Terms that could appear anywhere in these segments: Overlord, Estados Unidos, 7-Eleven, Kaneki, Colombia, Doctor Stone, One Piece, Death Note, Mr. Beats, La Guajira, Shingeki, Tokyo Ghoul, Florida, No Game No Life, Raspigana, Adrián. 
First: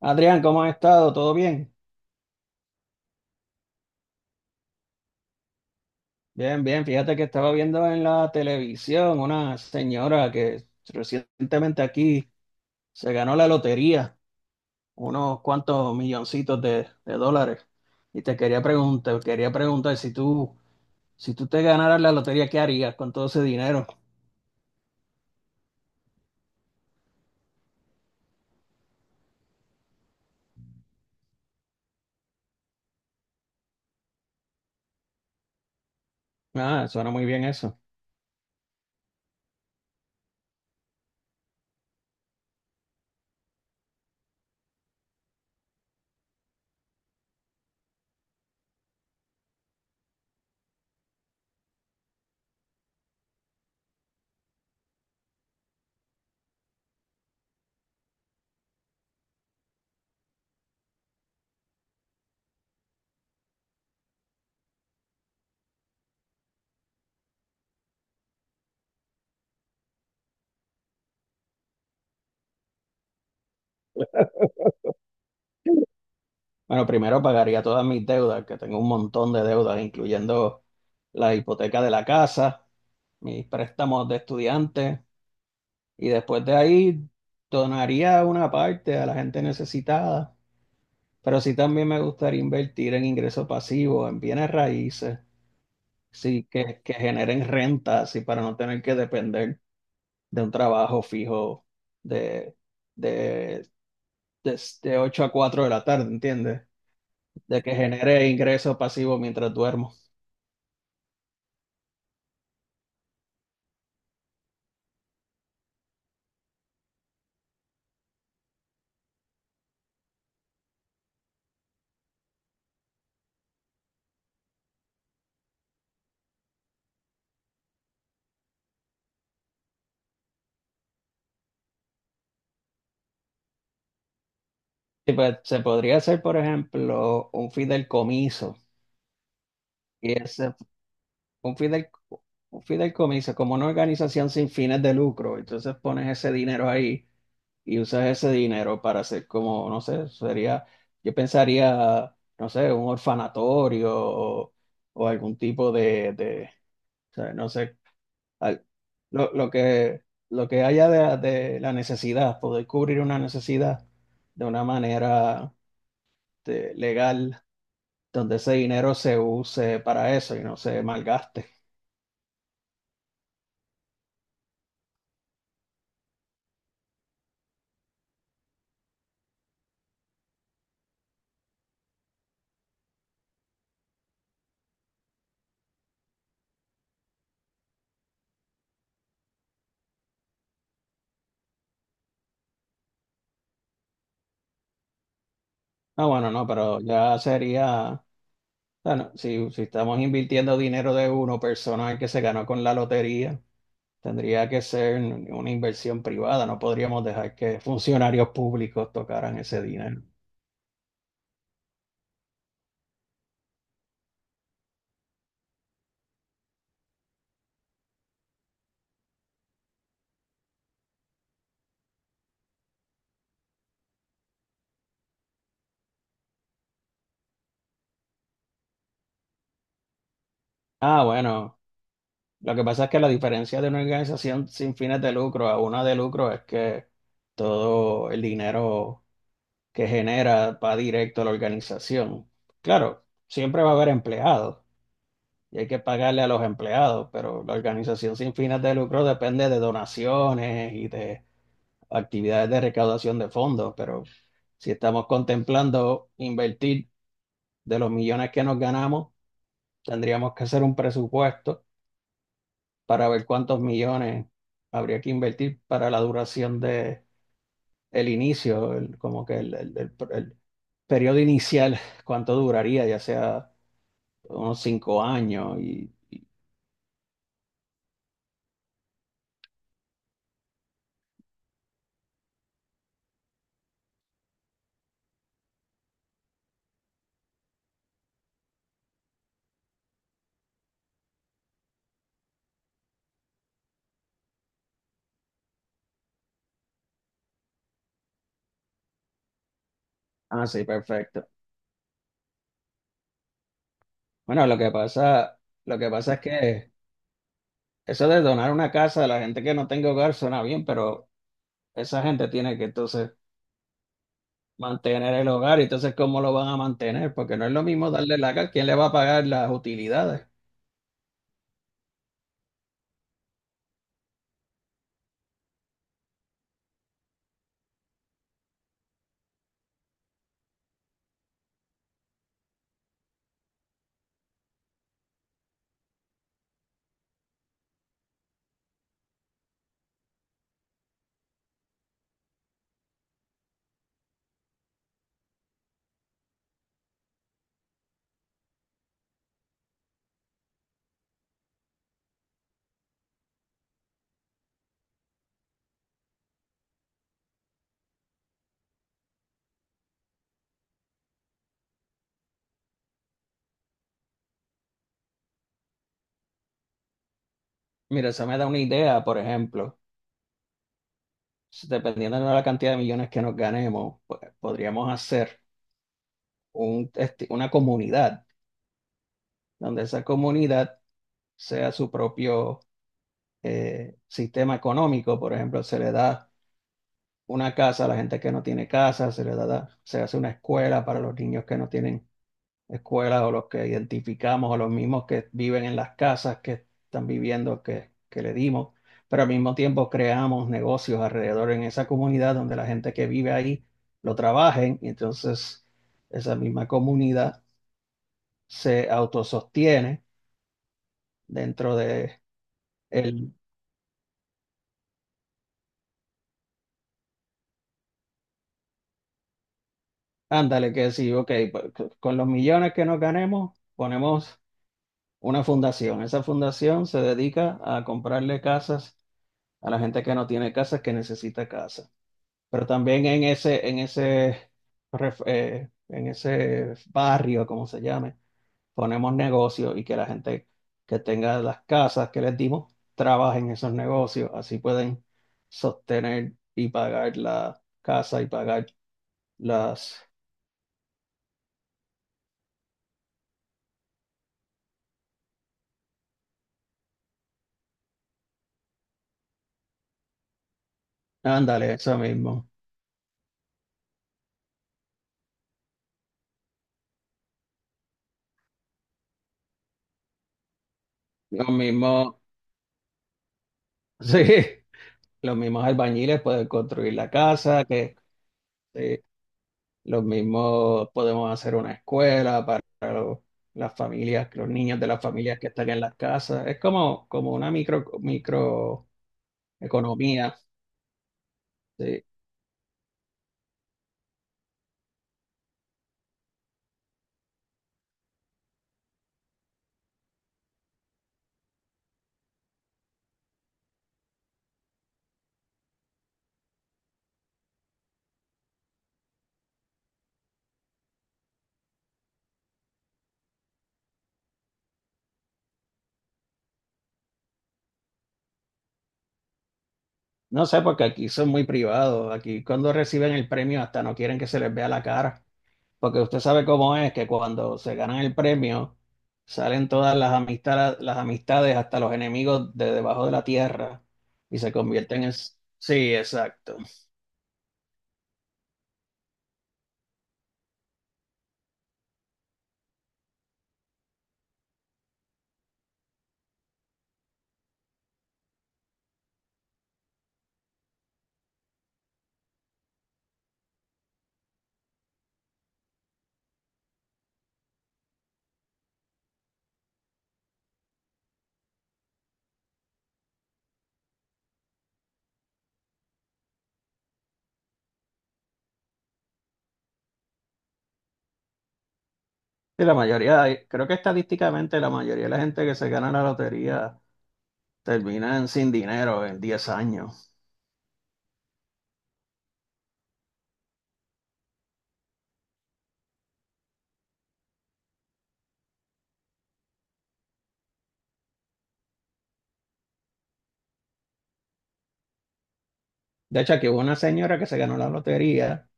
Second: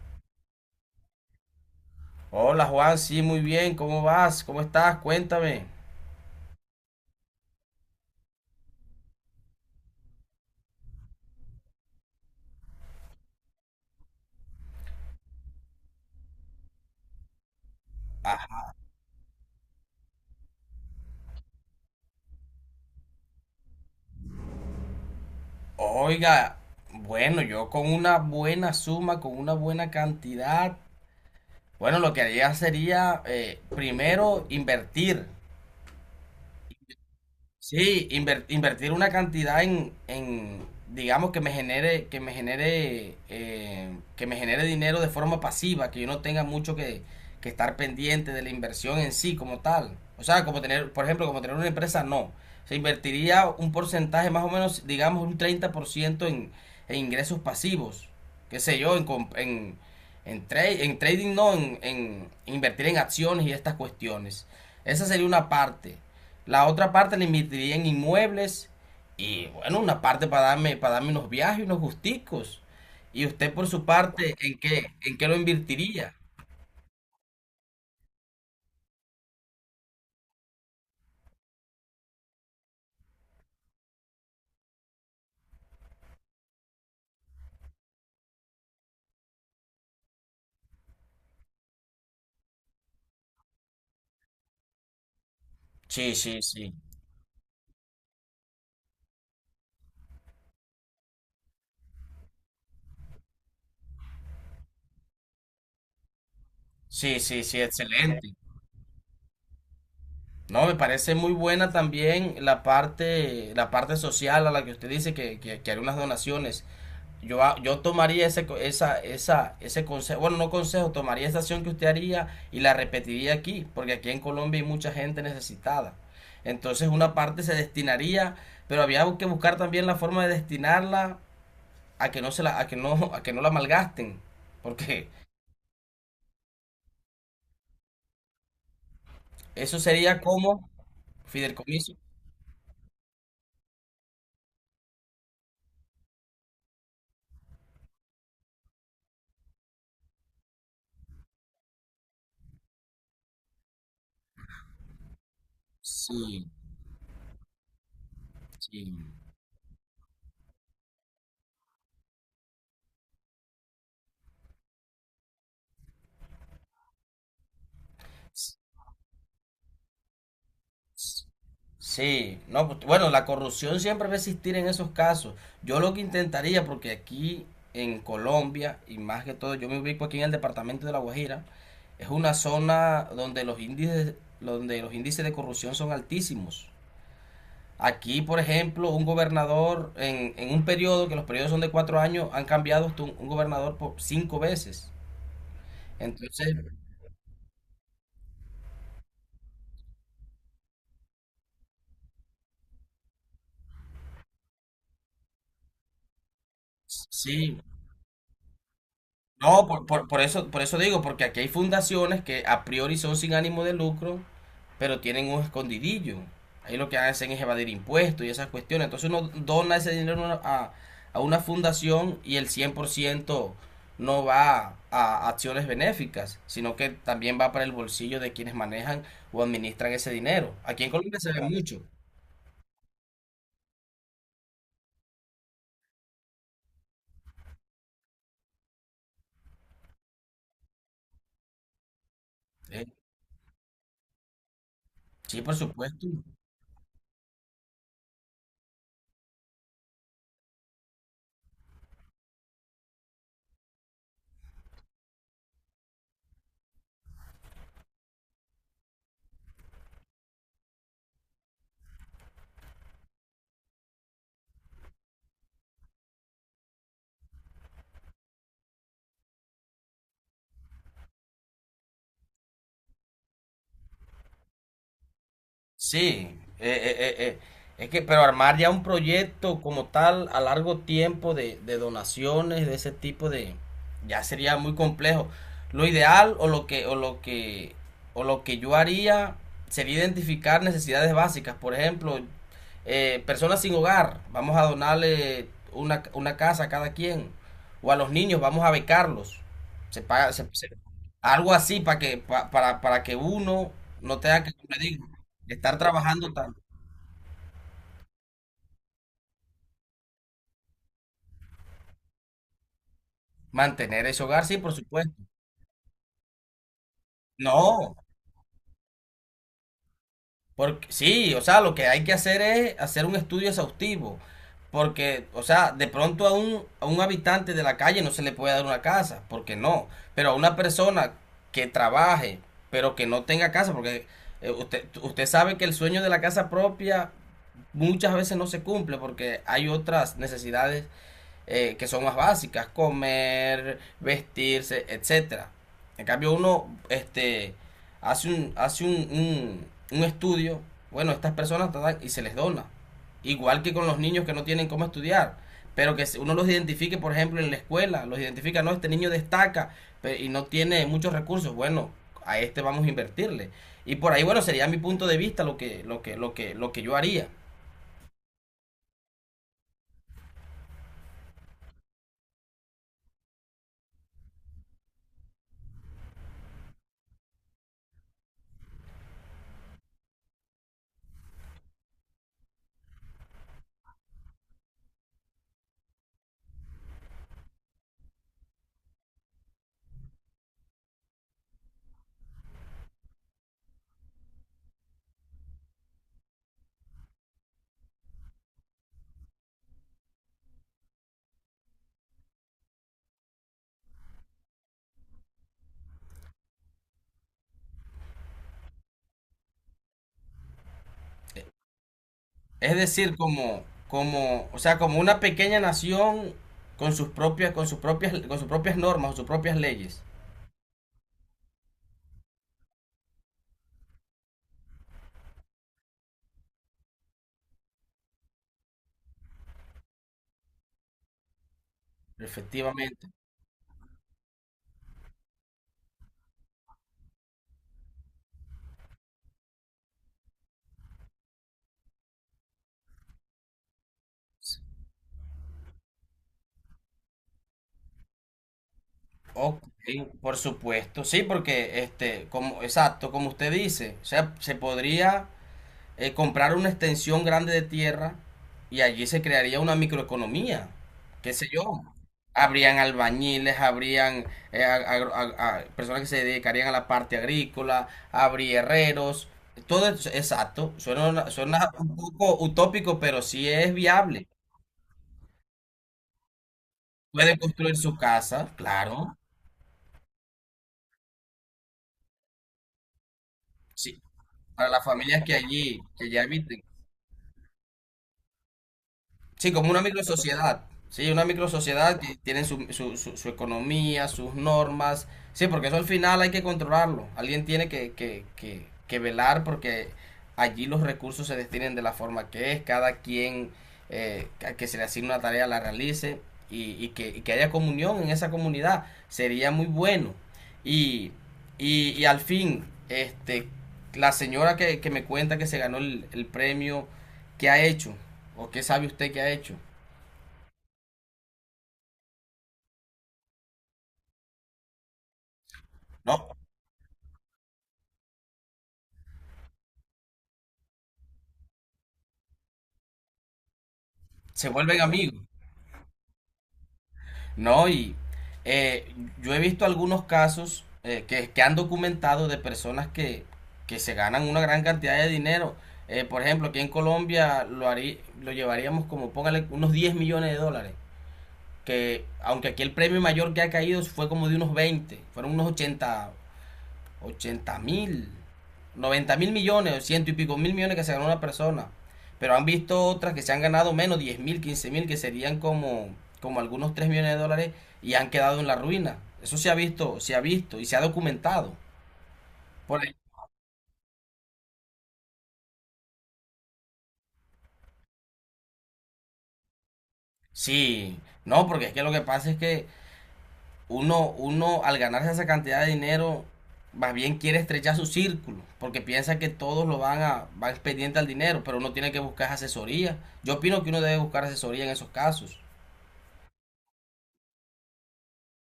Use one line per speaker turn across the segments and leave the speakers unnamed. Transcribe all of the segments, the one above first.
Adrián, ¿cómo has estado? ¿Todo bien?
Hola Juan, sí, muy bien, ¿cómo vas? ¿Cómo estás? Cuéntame.
Bien, bien. Fíjate que estaba viendo en la televisión una señora que recientemente aquí se ganó la lotería, unos cuantos milloncitos de dólares. Y te quería preguntar si tú, si tú te ganaras la lotería, ¿qué harías con todo ese dinero?
Oiga, bueno, yo con una buena suma, con una buena cantidad, bueno, lo que haría sería primero invertir.
Ah, suena muy bien eso.
Sí, invertir una cantidad en, digamos, que me genere, que me genere, que me genere dinero de forma pasiva, que yo no tenga mucho que estar pendiente de la inversión en sí como tal. O sea, como tener, por ejemplo, como tener una empresa, no. Se invertiría un porcentaje más o menos, digamos, un 30% en ingresos pasivos. Qué sé yo, en trading, no, en invertir en acciones y estas cuestiones. Esa sería una parte. La otra parte la invertiría en inmuebles y bueno, una parte para darme unos viajes, unos gusticos. ¿Y usted por su parte, en qué lo invertiría?
Bueno, primero pagaría todas mis deudas, que tengo un montón de deudas, incluyendo la hipoteca de la casa, mis préstamos de estudiante. Y después de ahí donaría una parte a la gente necesitada, pero sí también me gustaría invertir en ingresos pasivos, en bienes raíces,
Sí, sí,
sí,
sí.
que generen renta, así para no tener que depender de un trabajo fijo de, de, de 8 a 4 de la tarde, ¿entiendes?
Sí, sí, sí,
De que genere
excelente.
ingresos pasivos mientras duermo.
No, me parece muy buena también la parte social a la que usted dice que haré unas donaciones. Yo tomaría ese, co- esa, ese consejo, bueno, no consejo, tomaría esa acción que usted haría y la repetiría aquí, porque aquí en Colombia hay mucha gente necesitada. Entonces una parte se destinaría, pero había que buscar también la forma de destinarla a que no se la, a que no la malgasten, porque
Y pues, se podría hacer, por ejemplo, un fideicomiso.
eso
Y
sería
ese
como
un fin
fideicomiso.
un fideicomiso, como una organización sin fines de lucro. Entonces pones ese dinero ahí y usas ese dinero para hacer como, no sé, sería, yo pensaría, no sé, un orfanatorio o algún tipo
Sí,
o sea, no sé, al-
sí.
lo, lo que, lo que haya de la necesidad, poder cubrir una necesidad de una manera legal, donde ese dinero se use para eso y no se malgaste.
Sí, no, pues, bueno, la corrupción siempre va a existir en esos casos. Yo lo que intentaría, porque aquí en Colombia, y más que todo, yo me ubico aquí en el departamento de La Guajira, es una zona donde los índices de corrupción son altísimos. Aquí, por ejemplo, un gobernador en un periodo, que los periodos son de 4 años, han cambiado hasta un gobernador por 5 veces.
Ah, bueno, no,
Entonces,
pero ya sería, bueno, si, si estamos invirtiendo dinero de uno persona que se ganó con la lotería, tendría que ser una inversión privada, no podríamos dejar que
sí.
funcionarios públicos tocaran ese
No, por,
dinero.
por- por eso, por eso digo, porque aquí hay fundaciones que a priori son sin ánimo de lucro, pero tienen un escondidillo. Ahí lo que hacen es evadir impuestos y esas cuestiones. Entonces uno dona ese dinero a una fundación y el 100% no va a acciones benéficas, sino que también va para el bolsillo de quienes manejan o administran ese dinero. Aquí en
Ah,
Colombia se ve, claro,
bueno,
mucho.
lo que pasa es que la diferencia de una organización sin fines de lucro a una de lucro es que todo el dinero que genera va directo a la organización.
¿Eh?
Claro, siempre va a haber empleados
Sí, por
y hay que
supuesto.
pagarle a los empleados, pero la organización sin fines de lucro depende de donaciones y de actividades de recaudación de fondos, pero si estamos contemplando invertir de los millones que nos ganamos, tendríamos que hacer un presupuesto para ver cuántos millones habría que invertir para la duración de el inicio, como que el periodo inicial, cuánto duraría, ya sea unos 5 años y...
Sí, es que, pero armar ya un proyecto como tal a largo tiempo de donaciones, de ese tipo de, ya sería muy complejo. Lo ideal o lo que, o lo que, o lo que yo haría sería identificar necesidades básicas. Por ejemplo, personas sin hogar, vamos a donarle una casa a cada quien. O a los niños, vamos a becarlos. Se paga,
Ah,
se-
sí,
se-
perfecto.
Algo así para que uno no tenga
Bueno,
que, como le digo, estar
lo que pasa es
trabajando tanto.
que eso de donar una casa a la gente que no tenga hogar suena bien, pero esa gente tiene que entonces
Mantener ese hogar, sí, por
mantener
supuesto.
el hogar, y entonces ¿cómo lo van a mantener? Porque no es lo mismo
No,
darle la casa, ¿quién le va a pagar las utilidades?
porque sí, o sea, lo que hay que hacer es hacer un estudio exhaustivo. Porque, o sea, de pronto a un habitante de la calle no se le puede dar una casa, porque no. Pero a una persona que trabaje, pero que no tenga casa, porque usted sabe que el sueño de la casa propia muchas veces no se cumple porque hay otras necesidades que son más básicas, comer, vestirse, etcétera. En cambio uno hace, un, hace un, un estudio, bueno, estas personas tratan y se les dona. Igual que con los niños que no tienen cómo estudiar, pero que uno los identifique, por ejemplo, en la escuela, los identifica, no, este niño destaca y no tiene muchos recursos, bueno, a este vamos a invertirle. Y por ahí, bueno, sería mi punto de vista lo que, lo que yo haría.
Mira, eso me da una idea, por ejemplo, si dependiendo de la cantidad de millones que nos ganemos, pues, podríamos hacer una comunidad donde esa comunidad sea su propio sistema económico, por ejemplo, se le da una casa a la gente que no tiene casa, se le da, se hace una escuela para los niños que no tienen escuela o los que identificamos o los mismos que viven en las casas que están viviendo que le dimos, pero al mismo tiempo creamos negocios alrededor en esa comunidad donde la gente que vive ahí lo trabajen y entonces esa misma comunidad se autosostiene dentro de
Es decir,
el,
como, o sea, como una pequeña nación con sus propias, con sus propias normas, sus propias leyes.
ándale, que decir, ok, pues, con los millones que nos ganemos, ponemos una fundación. Esa fundación se dedica a comprarle casas a la gente que no tiene casas, que necesita casa. Pero también
Efectivamente.
en ese barrio, como se llame, ponemos negocios y que la gente que tenga las casas que les dimos trabaje en esos negocios. Así pueden sostener y pagar la casa y pagar
Ok,
las...
por supuesto. Sí, porque como, exacto, como usted dice, o sea, se podría comprar una extensión grande de tierra y allí se crearía una microeconomía, qué sé
Ándale,
yo.
eso mismo.
Habrían albañiles, habrían personas que se dedicarían a la parte agrícola, habría herreros, todo eso, exacto, suena, una-
Lo
suena un
mismo,
poco utópico, pero sí es viable.
sí. Los mismos albañiles pueden construir la
Puede
casa,
construir su
que
casa,
sí,
claro,
los mismos podemos hacer una escuela para los- las
sí,
familias, los
para
niños
las
de las
familias
familias que están en las
que allí
casas. Es
habiten.
como, como una micro, microeconomía.
Sí, como una microsociedad. Sí, una microsociedad
Sí.
que tienen su, su economía, sus normas. Sí, porque eso al final hay que controlarlo. Alguien tiene que velar porque allí los recursos se destinen de la forma que es, cada quien a que se le asigne una tarea la realice y, y que haya comunión en esa comunidad. Sería muy bueno. Y, y al fin, la señora que me cuenta que se ganó el premio. ¿Qué ha hecho? ¿O qué sabe usted que ha hecho?
No sé, porque aquí son muy privados. Aquí cuando reciben el premio hasta no quieren que se les vea la cara. Porque usted
No,
sabe cómo es que cuando se ganan el premio salen todas las amistades hasta los enemigos de debajo de la tierra y
se
se
vuelven
convierten en...
amigos.
Sí, exacto.
No, y eh, yo he visto algunos casos que han documentado de personas que se ganan una gran cantidad de dinero. Por ejemplo, aquí en Colombia lo llevaríamos como, póngale, unos 10 millones de dólares. Que aunque aquí el premio mayor que ha caído fue como de unos 20 fueron unos 80 80 mil, 90 mil millones, ciento y pico mil millones que se ganó una persona. Pero han visto otras que se han ganado menos, 10 mil, 15 mil, que serían como algunos 3 millones de dólares y han quedado en la ruina. Eso se ha visto y se ha documentado.
Sí, la
Por ahí.
mayoría, creo que estadísticamente la mayoría de la gente que se gana la lotería terminan sin dinero en 10 años.
Sí, no, porque es que lo que pasa es que uno al ganarse esa cantidad de dinero, más bien quiere estrechar su círculo, porque piensa que todos lo van a, van pendiente al dinero, pero uno tiene que buscar asesoría. Yo opino que uno debe buscar asesoría en esos casos.
De hecho, aquí hubo una señora que se ganó la lotería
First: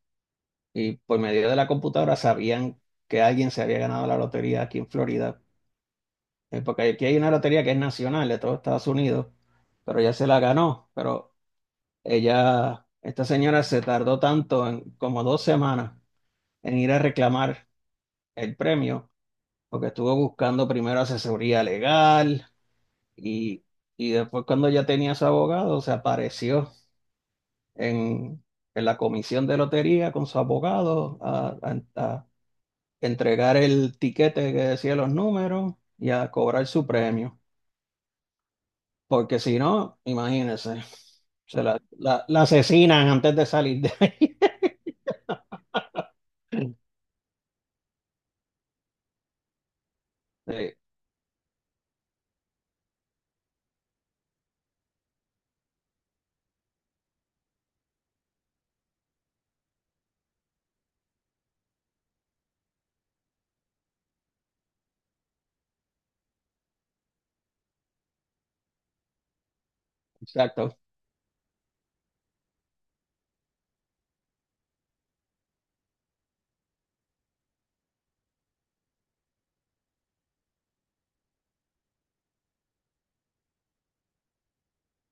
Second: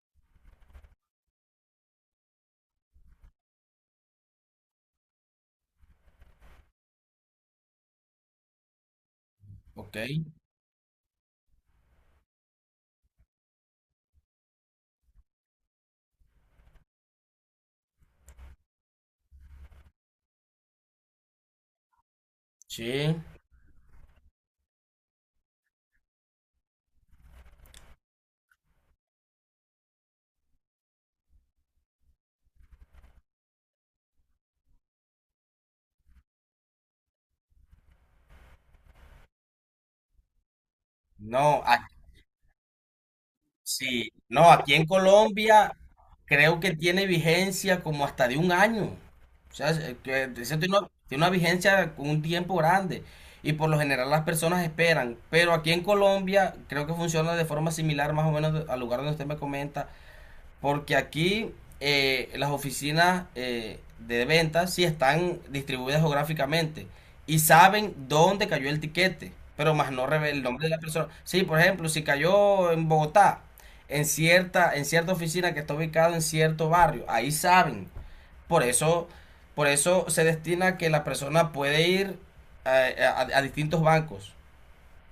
y por medio de la computadora sabían que alguien se había ganado la lotería aquí en Florida. Porque aquí hay una lotería que es nacional de todos Estados Unidos,
Ok,
pero ella se la ganó. Pero ella, esta señora se tardó tanto, en, como 2 semanas, en ir a reclamar el premio, porque estuvo buscando primero asesoría legal.
sí.
Y, y después cuando ya tenía su abogado, se apareció en, en la comisión de lotería con su abogado a, a entregar el tiquete que decía los números y a cobrar su premio. Porque si no, imagínense,
No,
la asesinan antes de salir de
sí.
ahí.
No, aquí en Colombia creo que tiene vigencia como hasta de un año. O sea, que eso tiene
Sí,
una vigencia con un tiempo grande. Y por lo general las personas esperan. Pero aquí en Colombia creo que funciona de forma similar más o menos al lugar donde usted me comenta. Porque aquí las oficinas de ventas sí están distribuidas geográficamente y saben dónde cayó el tiquete, pero más no revela el nombre de
exacto.
la persona. Sí, por ejemplo, si cayó en Bogotá, en cierta oficina que está ubicada en cierto barrio, ahí saben. Por eso, por eso se destina que la persona puede ir a distintos bancos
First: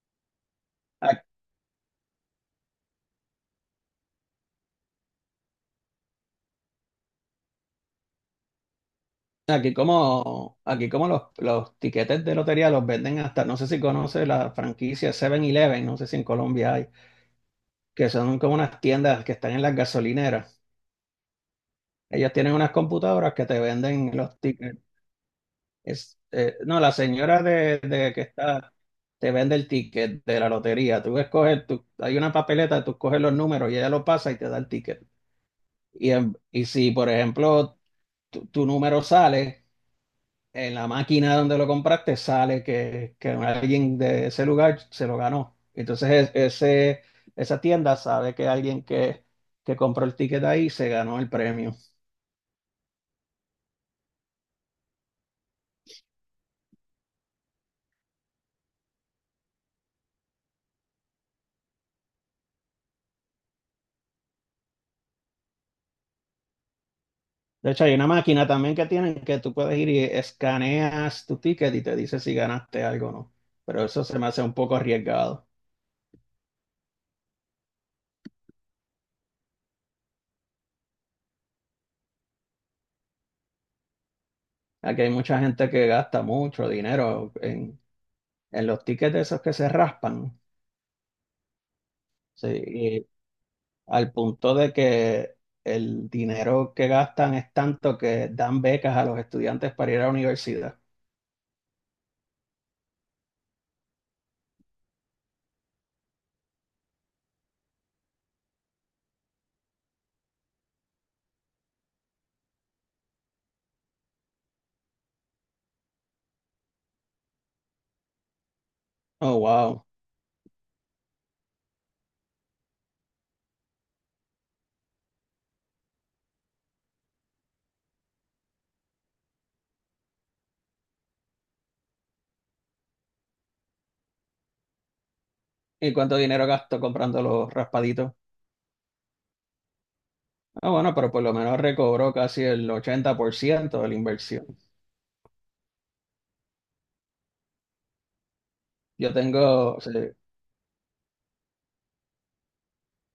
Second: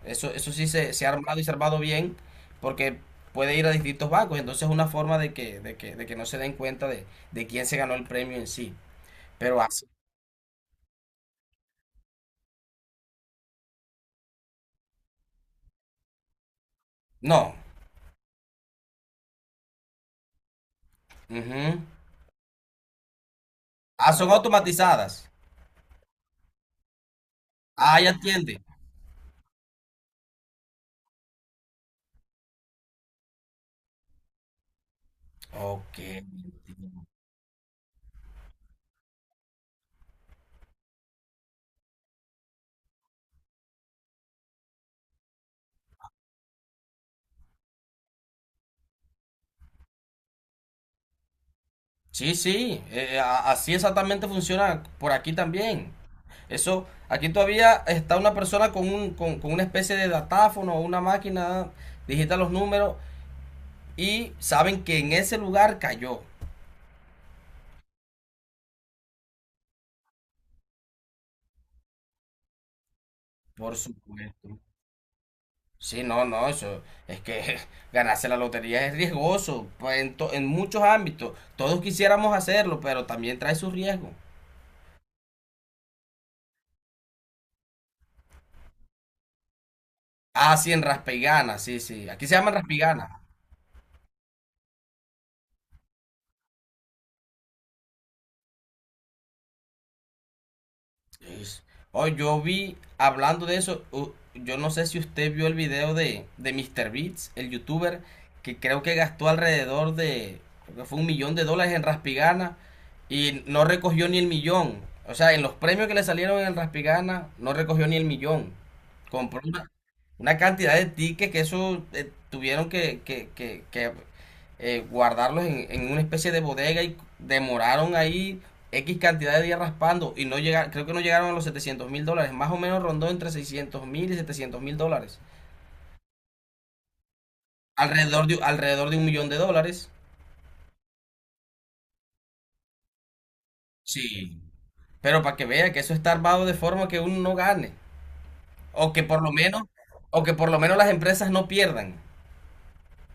eso sí se ha
A-
armado y se bien porque puede ir a distintos bancos. Entonces es una forma de que no se den cuenta de quién se ganó el premio en sí. Pero así.
Aquí como los tiquetes de lotería los venden hasta, no sé si conoce la franquicia 7-Eleven, no sé si en Colombia hay.
No.
Que son como unas tiendas que están en las gasolineras.
Ujú.
Ellas tienen unas computadoras que te
Ah,
venden
son
los tickets.
automatizadas.
Es, no, la señora de,
Ah, ya
de que
entiende.
está te vende el ticket de la lotería. Tú escoges, tú, hay una papeleta, tú coges los números y ella lo pasa y te da el ticket.
Ok.
Y, y si, por ejemplo, tu número sale, en la máquina donde lo compraste sale que alguien de ese lugar se lo ganó. Ese, esa tienda sabe que alguien que compró el ticket ahí se ganó el premio.
Sí, sí. Así exactamente funciona por aquí también. Eso, aquí todavía está una persona con una especie de datáfono o una máquina, digita los números y saben que en ese lugar cayó.
De hecho, hay una máquina también que tienen que tú puedes ir y escaneas tu ticket y te dice si ganaste algo o no.
Por
Pero eso se me hace
supuesto.
un poco arriesgado.
Sí, no, no, eso es que ganarse la lotería es riesgoso, pues, en muchos ámbitos. Todos quisiéramos hacerlo, pero también trae su riesgo.
Aquí hay mucha gente que gasta mucho dinero en los tickets de esos que se raspan. ¿No?
Ah, sí, en Raspigana, sí, sí. Aquí se llaman
Sí,
Raspigana.
al punto de que el dinero que gastan es tanto que dan becas a los estudiantes para ir a la universidad.
Es- Oh, yo vi, hablando de eso, yo no sé si usted vio el video de Mr. Beats, el youtuber, que creo que gastó creo que fue 1 millón de dólares en Raspigana y no recogió ni el millón. O sea, en los premios que le salieron en Raspigana no recogió ni el millón.
Oh,
Compró
wow.
una cantidad de tickets que eso tuvieron que guardarlos en una especie de bodega y demoraron ahí X cantidad de días raspando y no llegaron, creo que no llegaron a los 700 mil dólares, más o menos rondó entre 600 mil y 700 mil dólares,
¿Y cuánto dinero gastó comprando los raspaditos?
alrededor de 1 millón de dólares.
Ah, bueno, pero por lo menos recobró casi el 80% de la
Sí.
inversión.
Pero para que vea que eso está armado de forma que uno no gane, o que
Yo
por lo menos,
tengo, sí,
o que por lo menos las empresas no pierdan.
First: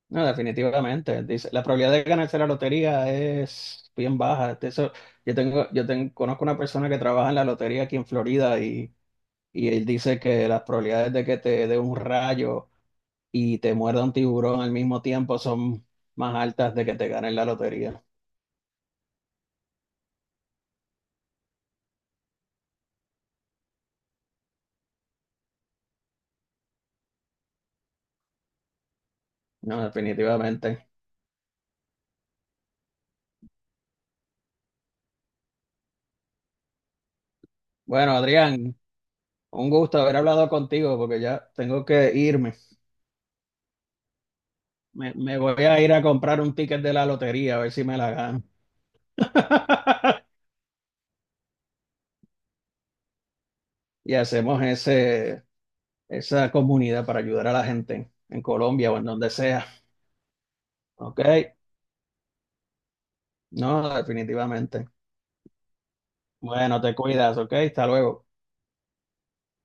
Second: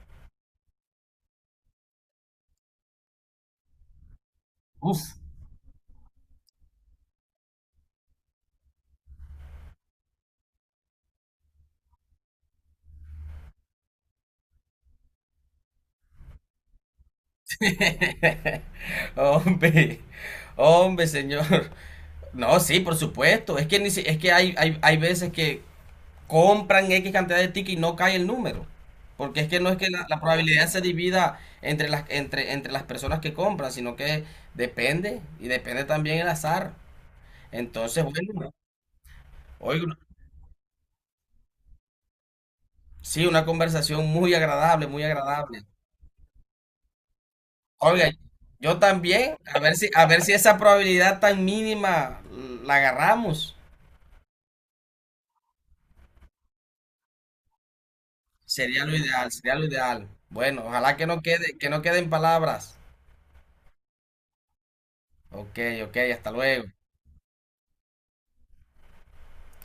no, definitivamente. Dice, la probabilidad de ganarse la lotería es bien baja. De eso,
Uf.
yo conozco una persona que trabaja en la lotería aquí en Florida y él dice que las probabilidades de que te dé un rayo y te muerda un tiburón al mismo tiempo son más altas de que te ganen la lotería.
Hombre, hombre, señor. No, sí, por supuesto. Es que, ni si- es que hay veces que compran X cantidad de tickets y no cae el número. Porque es que no es
No,
que la probabilidad se
definitivamente.
divida entre las, entre las personas que compran, sino que depende y depende también el azar. Entonces,
Bueno,
bueno,
Adrián, un
hoy
gusto haber hablado contigo porque ya tengo que irme.
sí, una conversación muy agradable, muy
Me voy
agradable.
a ir a comprar un ticket de la lotería a ver si me
Oiga,
la gano.
yo también, a ver si esa probabilidad tan mínima la agarramos.
Y hacemos ese esa comunidad para ayudar a la gente en
Sería
Colombia
lo
o en donde
ideal, sería lo
sea.
ideal. Bueno, ojalá que
Ok,
no quede, que no queden palabras.
no, definitivamente.
Ok, ok, hasta luego.
Bueno, te cuidas, ok, hasta luego.